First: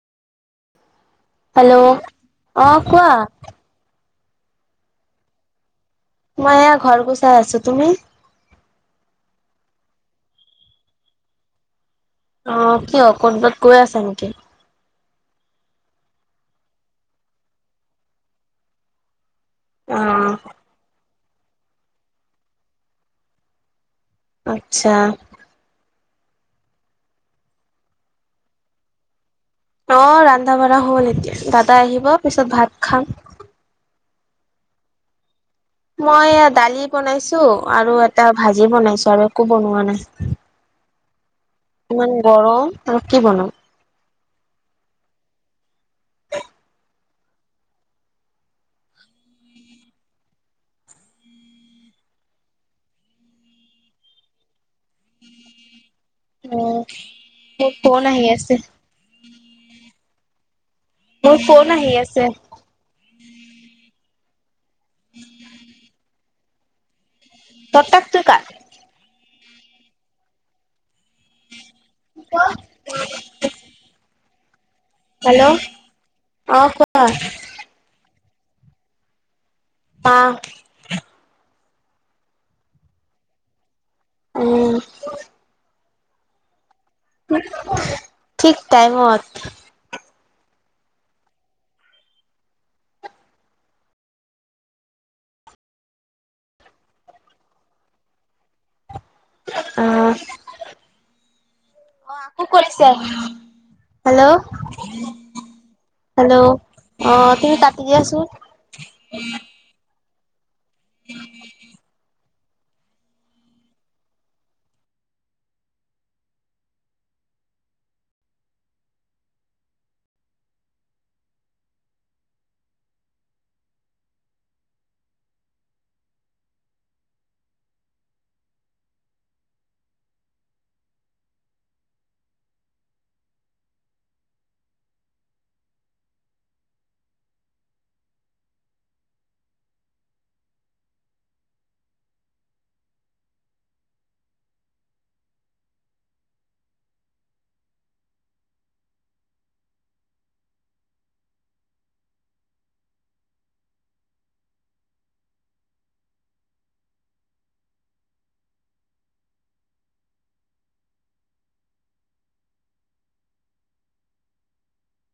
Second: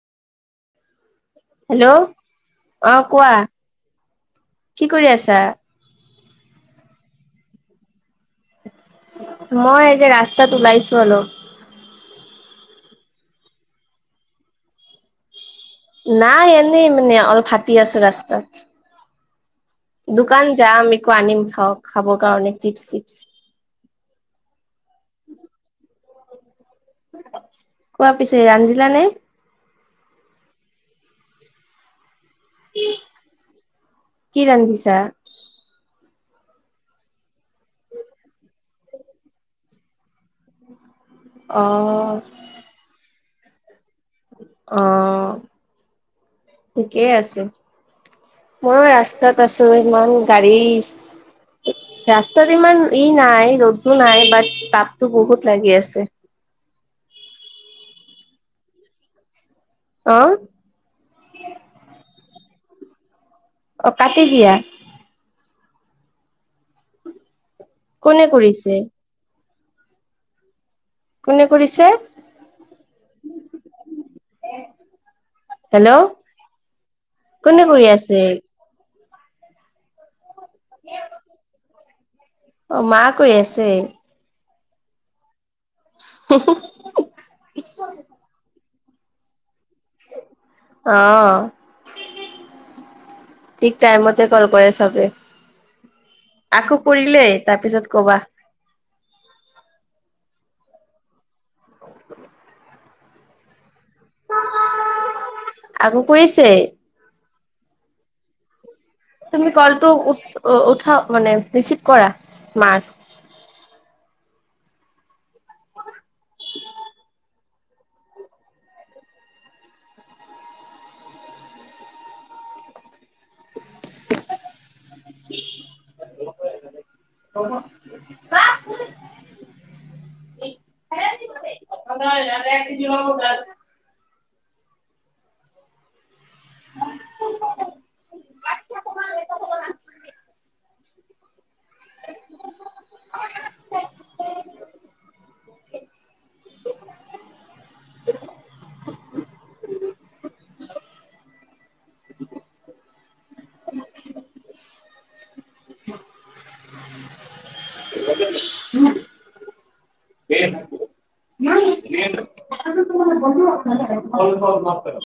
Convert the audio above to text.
Hello! অ' কোৱা? কি কৰি আছা? মই এয়া ঘৰ গুচাই আছো তুমি। মই যে ৰাস্তাত ওলাইছো অলপ। অ কিয় কোৰোবাত গৈ আছা নেকি। নাই এনেই অলপ ভাতি আছো ৰাস্তাত, অ দোকান যাম একো আনিম খাওক খাবৰ কাৰণে চিপছ চিপছ। আচ্ছা কোৱা পিছে ৰান্ধিলা নে? অ ৰন্ধা বঢ়া হল এতিয়া দাদা আহিব পিছত ভাত খাম। কি ৰান্ধিছা? মই দালি বনাইছো আৰু এটা ভাজি বনাইছো আৰু একো বনোৱা নাই। অ ইমান গৰম আৰু কি বনাওঁ। অ ঠিকেই আছে। মইউ ৰাস্তাত আছো ইমান গাড়ী। ৰাস্তাত ইমান ই নাই ৰ'দটো বাট তাপটো বহুত লাগি আছে। উ মো ফোন আহি আছে। অ মোৰ ফোন আহি আছে। অ কাটি দিয়া। [inaudible] তটাকটো কোনে কাট কৰিছে? কোনে কৰিছে? হেল্ল' অ কোৱা? কোনে কৰি আছে? পা [inaudible] অ মা কই আছে? উম [inaudible] ঠিক টাইমত। অহ ঠিক টাইমতে কল কৰে চবে। আকৌ কৰিলেই তাৰপিছত কবা। অ [inaudible] আকো কৰিছে হেল্ল' আকৌ হেল্ল' কৰিছে। অ তুমি কাতি দিয়া ছোন। তুমি কলটো উঠা মানে ৰিচিভ কৰা মাক। [unintelligible] [unintelligible] [unintelligible] মাক। [unintelligible]